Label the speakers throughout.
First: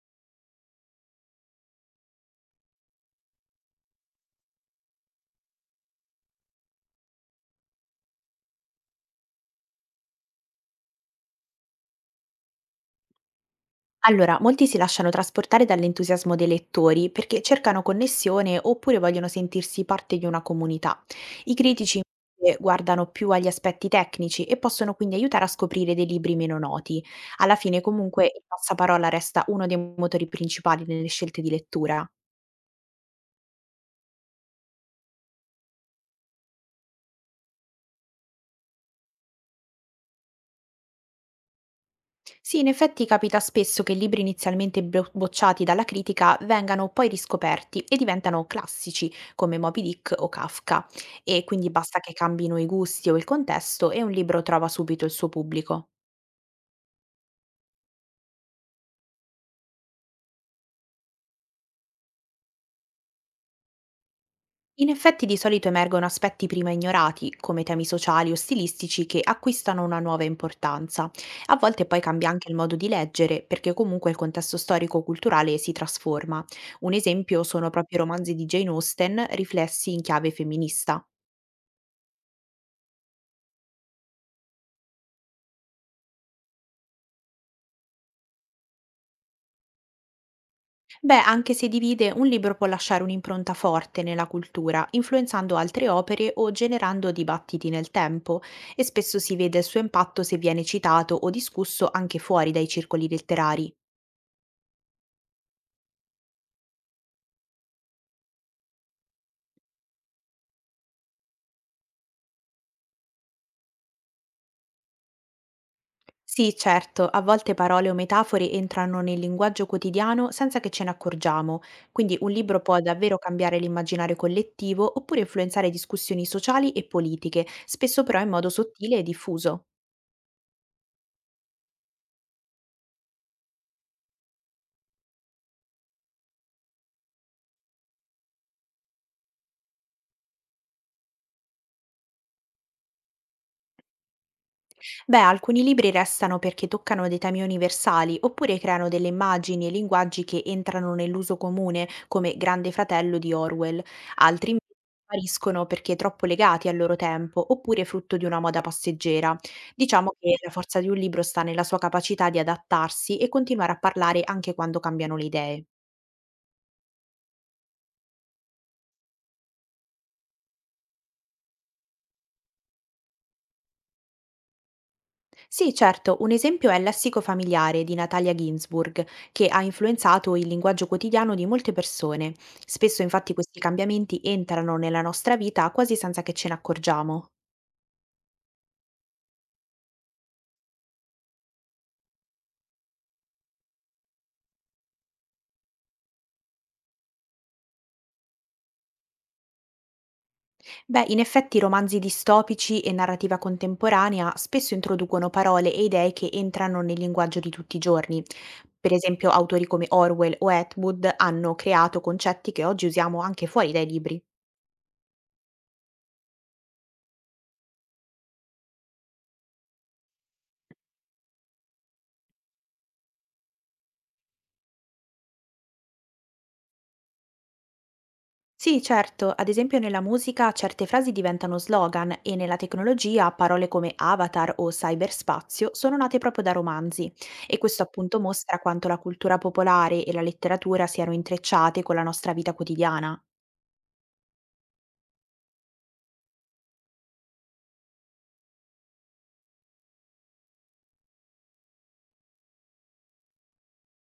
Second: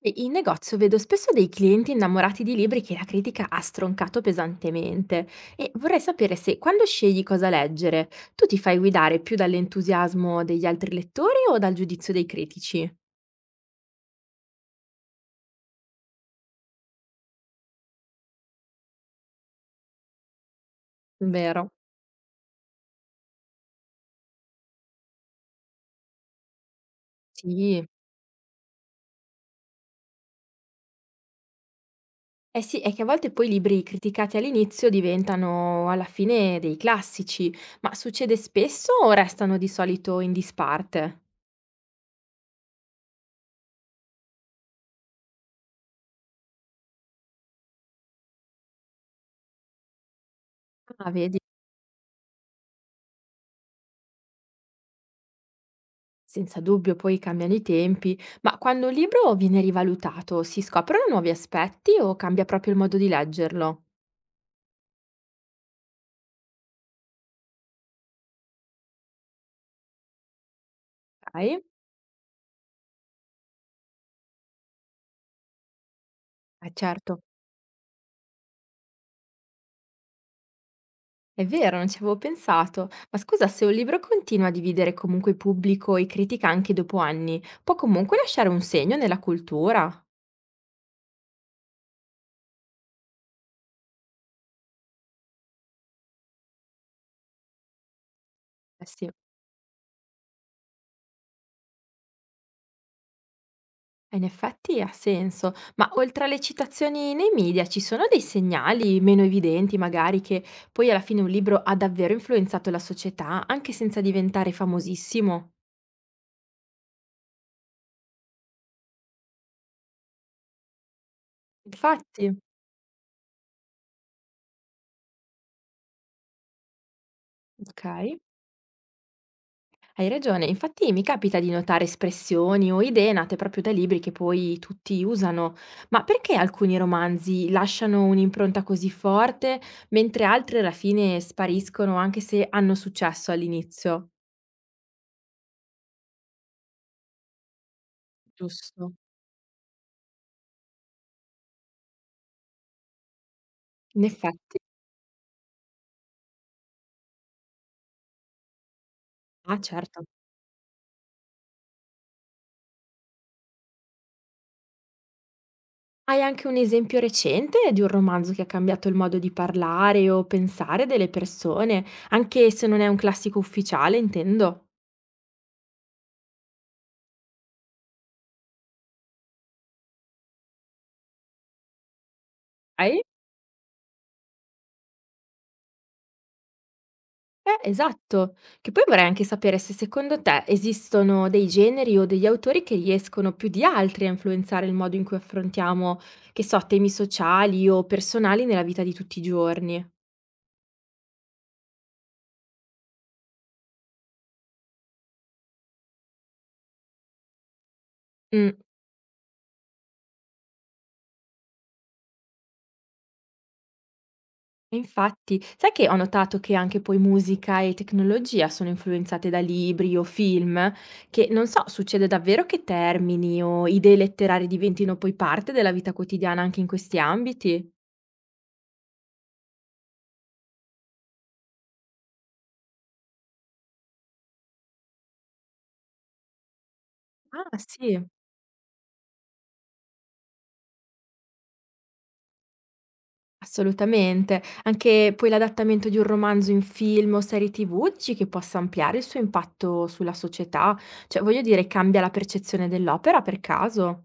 Speaker 1: E in negozio vedo spesso dei clienti innamorati di libri che la critica ha stroncato pesantemente e vorrei sapere se quando scegli cosa leggere, tu ti fai guidare più dall'entusiasmo degli altri lettori o dal giudizio dei critici?
Speaker 2: Allora, molti si lasciano trasportare dall'entusiasmo dei lettori perché cercano connessione oppure vogliono sentirsi parte di una comunità. I
Speaker 1: Vero.
Speaker 2: critici invece guardano più agli aspetti tecnici e possono quindi aiutare a scoprire dei libri meno noti. Alla fine
Speaker 1: Sì.
Speaker 2: comunque il passaparola resta uno dei motori principali nelle scelte di lettura.
Speaker 1: Eh sì, è che a volte poi i libri criticati all'inizio diventano alla fine dei classici, ma succede spesso o restano di solito in disparte?
Speaker 2: Sì, in effetti capita spesso che libri inizialmente bocciati dalla critica vengano poi riscoperti e diventano classici, come Moby Dick o Kafka,
Speaker 1: Ah, vedi?
Speaker 2: e quindi basta che cambino i gusti o il contesto e un libro trova subito il suo pubblico.
Speaker 1: Senza dubbio poi cambiano i tempi, ma quando un libro viene rivalutato, si scoprono nuovi aspetti o cambia proprio il modo di leggerlo?
Speaker 2: In effetti di solito emergono aspetti prima ignorati, come temi sociali o stilistici che acquistano una nuova importanza. A
Speaker 1: Sai?
Speaker 2: volte poi cambia anche il modo di leggere, perché comunque il contesto storico-culturale si trasforma.
Speaker 1: Eh
Speaker 2: Un
Speaker 1: certo,
Speaker 2: esempio sono proprio i romanzi di Jane Austen, riflessi in chiave femminista.
Speaker 1: è vero, non ci avevo pensato. Ma scusa, se un libro continua a dividere comunque il pubblico e critica anche dopo anni, può comunque lasciare un segno nella cultura?
Speaker 2: Beh, anche se divide, un libro può lasciare un'impronta forte nella cultura, influenzando altre opere o generando dibattiti nel tempo, e
Speaker 1: Eh sì.
Speaker 2: spesso si vede il suo impatto se viene citato o discusso anche fuori dai circoli letterari.
Speaker 1: In effetti ha senso, ma oltre alle citazioni nei media ci sono dei segnali meno evidenti, magari, che poi alla fine un libro ha davvero influenzato la società, anche senza diventare famosissimo?
Speaker 2: Sì, certo, a volte parole o metafore entrano nel linguaggio quotidiano senza che ce ne accorgiamo, quindi
Speaker 1: Infatti,
Speaker 2: un libro può davvero cambiare l'immaginario collettivo oppure influenzare discussioni sociali e politiche, spesso
Speaker 1: ok.
Speaker 2: però in modo sottile e diffuso.
Speaker 1: Hai ragione, infatti mi capita di notare espressioni o idee nate proprio da libri che poi tutti usano, ma perché alcuni romanzi lasciano un'impronta così forte, mentre altri alla fine spariscono anche se hanno successo all'inizio?
Speaker 2: Beh, alcuni libri restano perché toccano dei temi universali, oppure creano
Speaker 1: Giusto.
Speaker 2: delle immagini e linguaggi che entrano nell'uso comune, come Grande Fratello di Orwell.
Speaker 1: In
Speaker 2: Altri
Speaker 1: effetti.
Speaker 2: invece spariscono perché troppo legati al loro tempo, oppure frutto di una moda passeggera.
Speaker 1: Ah, certo.
Speaker 2: Diciamo che la forza di un libro sta nella sua capacità di adattarsi e continuare a parlare anche quando cambiano le idee.
Speaker 1: Hai anche un esempio recente di un romanzo che ha cambiato il modo di parlare o pensare delle persone, anche se non è un classico ufficiale, intendo?
Speaker 2: Sì, certo, un esempio è L'assico familiare di Natalia Ginsburg, che ha influenzato il linguaggio quotidiano di molte persone.
Speaker 1: Hai?
Speaker 2: Spesso infatti questi cambiamenti entrano nella nostra vita quasi senza che ce ne accorgiamo.
Speaker 1: Esatto. Che poi vorrei anche sapere se secondo te esistono dei generi o degli autori che riescono più di altri a influenzare il modo in cui affrontiamo, che so, temi sociali o personali nella vita di tutti i giorni.
Speaker 2: Beh, in effetti romanzi distopici e narrativa contemporanea spesso introducono parole e idee che entrano nel linguaggio di tutti i giorni.
Speaker 1: Mm.
Speaker 2: Per esempio, autori come Orwell o Atwood hanno creato concetti che oggi usiamo anche fuori dai libri.
Speaker 1: E infatti, sai che ho notato che anche poi musica e tecnologia sono influenzate da libri o film, che non so, succede davvero che termini o idee letterarie diventino poi parte della vita quotidiana anche in questi ambiti?
Speaker 2: Sì, certo, ad esempio nella musica certe frasi diventano slogan e nella tecnologia parole come avatar o cyberspazio sono nate proprio da romanzi,
Speaker 1: Ah,
Speaker 2: e questo
Speaker 1: sì,
Speaker 2: appunto mostra quanto la cultura popolare e la letteratura siano intrecciate con la nostra vita quotidiana.
Speaker 1: assolutamente. Anche poi l'adattamento di un romanzo in film o serie TV dici che possa ampliare il suo impatto sulla società? Cioè, voglio dire, cambia la percezione dell'opera per caso?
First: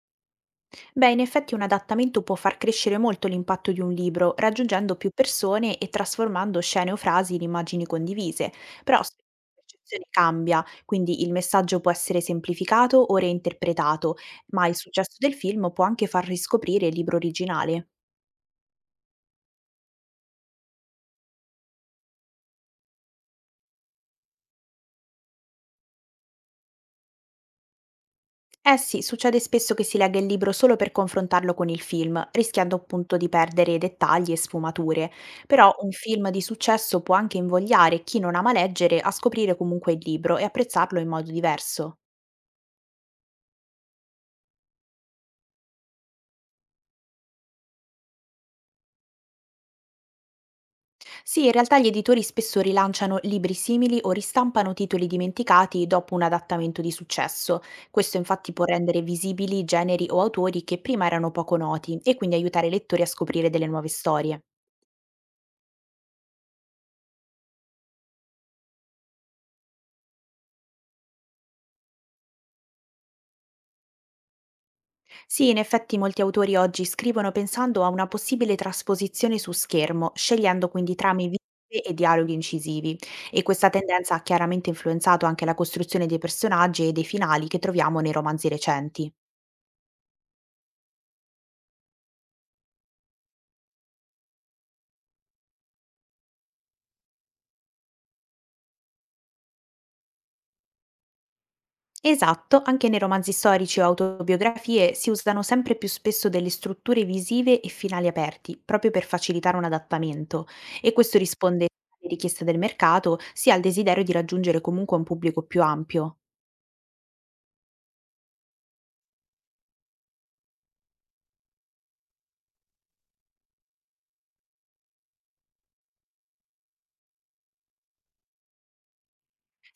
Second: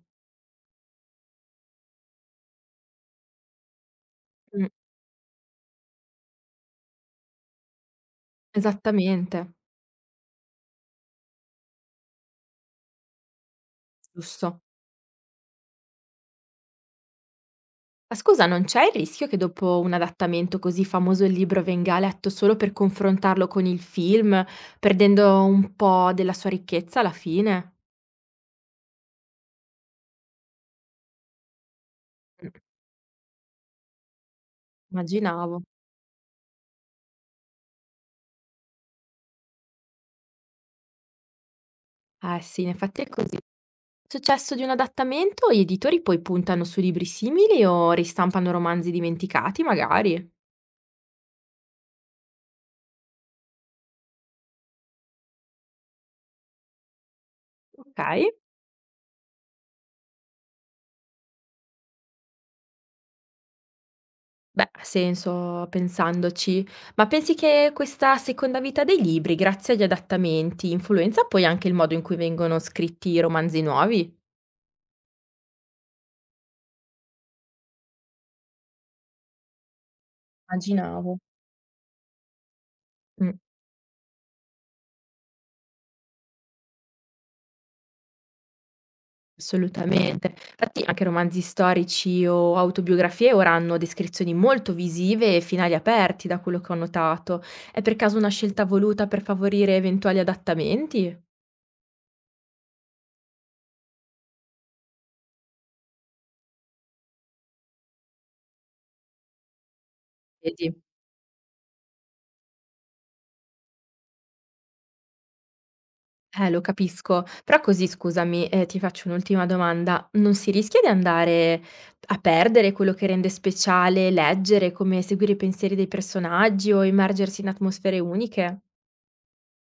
Speaker 2: Beh, in effetti un adattamento può far crescere molto l'impatto di un libro,
Speaker 1: Mm,
Speaker 2: raggiungendo più persone e trasformando scene o frasi in immagini condivise, però spesso
Speaker 1: esattamente,
Speaker 2: la percezione cambia, quindi il messaggio può essere semplificato o reinterpretato,
Speaker 1: giusto.
Speaker 2: ma il successo del film può anche far riscoprire il libro originale.
Speaker 1: Ma scusa, non c'è il rischio che dopo un adattamento così famoso il libro venga letto solo per confrontarlo con il film, perdendo un po' della sua ricchezza alla fine?
Speaker 2: Eh sì, succede spesso che si legga il libro solo per confrontarlo con il film,
Speaker 1: Mh,
Speaker 2: rischiando appunto di perdere dettagli e sfumature.
Speaker 1: immaginavo.
Speaker 2: Però un film di successo può anche invogliare chi non ama leggere a scoprire comunque il libro e apprezzarlo in modo diverso.
Speaker 1: Eh sì, in effetti è così. Successo di un adattamento, gli editori poi puntano su libri simili o ristampano romanzi dimenticati magari.
Speaker 2: Sì, in realtà gli editori spesso rilanciano libri simili o ristampano titoli dimenticati dopo un adattamento di successo. Questo
Speaker 1: Okay.
Speaker 2: infatti può rendere visibili generi o autori che prima erano poco noti e quindi aiutare i lettori a scoprire delle nuove storie.
Speaker 1: Beh, ha senso pensandoci. Ma pensi che questa seconda vita dei libri, grazie agli adattamenti, influenza poi anche il modo in cui vengono scritti i romanzi nuovi?
Speaker 2: Sì, in effetti molti autori oggi scrivono pensando a una possibile trasposizione su schermo, scegliendo quindi
Speaker 1: Immaginavo.
Speaker 2: trame vive e dialoghi incisivi.
Speaker 1: Mh,
Speaker 2: E questa tendenza ha chiaramente influenzato anche la costruzione dei personaggi e dei finali che troviamo nei romanzi recenti.
Speaker 1: assolutamente. Infatti anche romanzi storici o autobiografie ora hanno descrizioni molto visive e finali aperti, da quello che ho notato. È per caso una scelta voluta per favorire eventuali adattamenti?
Speaker 2: Esatto, anche nei romanzi storici o autobiografie si usano sempre più spesso delle strutture visive e finali aperti, proprio per facilitare un adattamento.
Speaker 1: Vedi?
Speaker 2: E questo risponde sia alle richieste del mercato, sia al desiderio di raggiungere comunque un pubblico più ampio.
Speaker 1: Lo capisco. Però così, scusami, ti faccio un'ultima domanda: non si rischia di andare a perdere quello che rende speciale leggere, come seguire i pensieri dei personaggi o immergersi in atmosfere uniche?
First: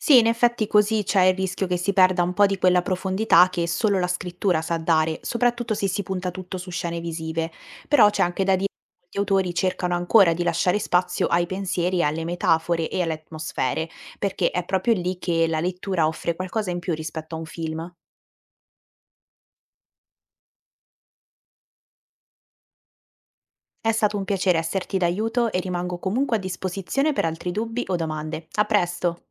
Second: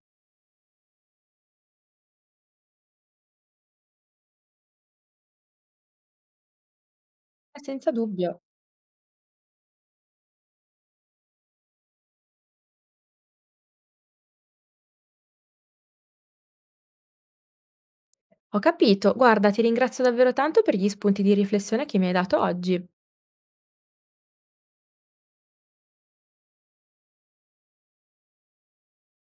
Speaker 2: Sì, in effetti così c'è il rischio che si perda un po' di quella profondità che solo la scrittura sa dare, soprattutto se si punta tutto su scene visive.
Speaker 1: Senza
Speaker 2: Però c'è
Speaker 1: dubbio.
Speaker 2: anche da dire che molti autori cercano ancora di lasciare spazio ai pensieri, alle metafore e alle atmosfere, perché è proprio lì che la lettura offre qualcosa in più rispetto a un film.
Speaker 1: Ho capito. Guarda, ti ringrazio davvero tanto per gli spunti di riflessione che mi hai dato oggi.
Speaker 2: È stato un piacere esserti d'aiuto e rimango comunque a disposizione per altri dubbi o domande. A presto!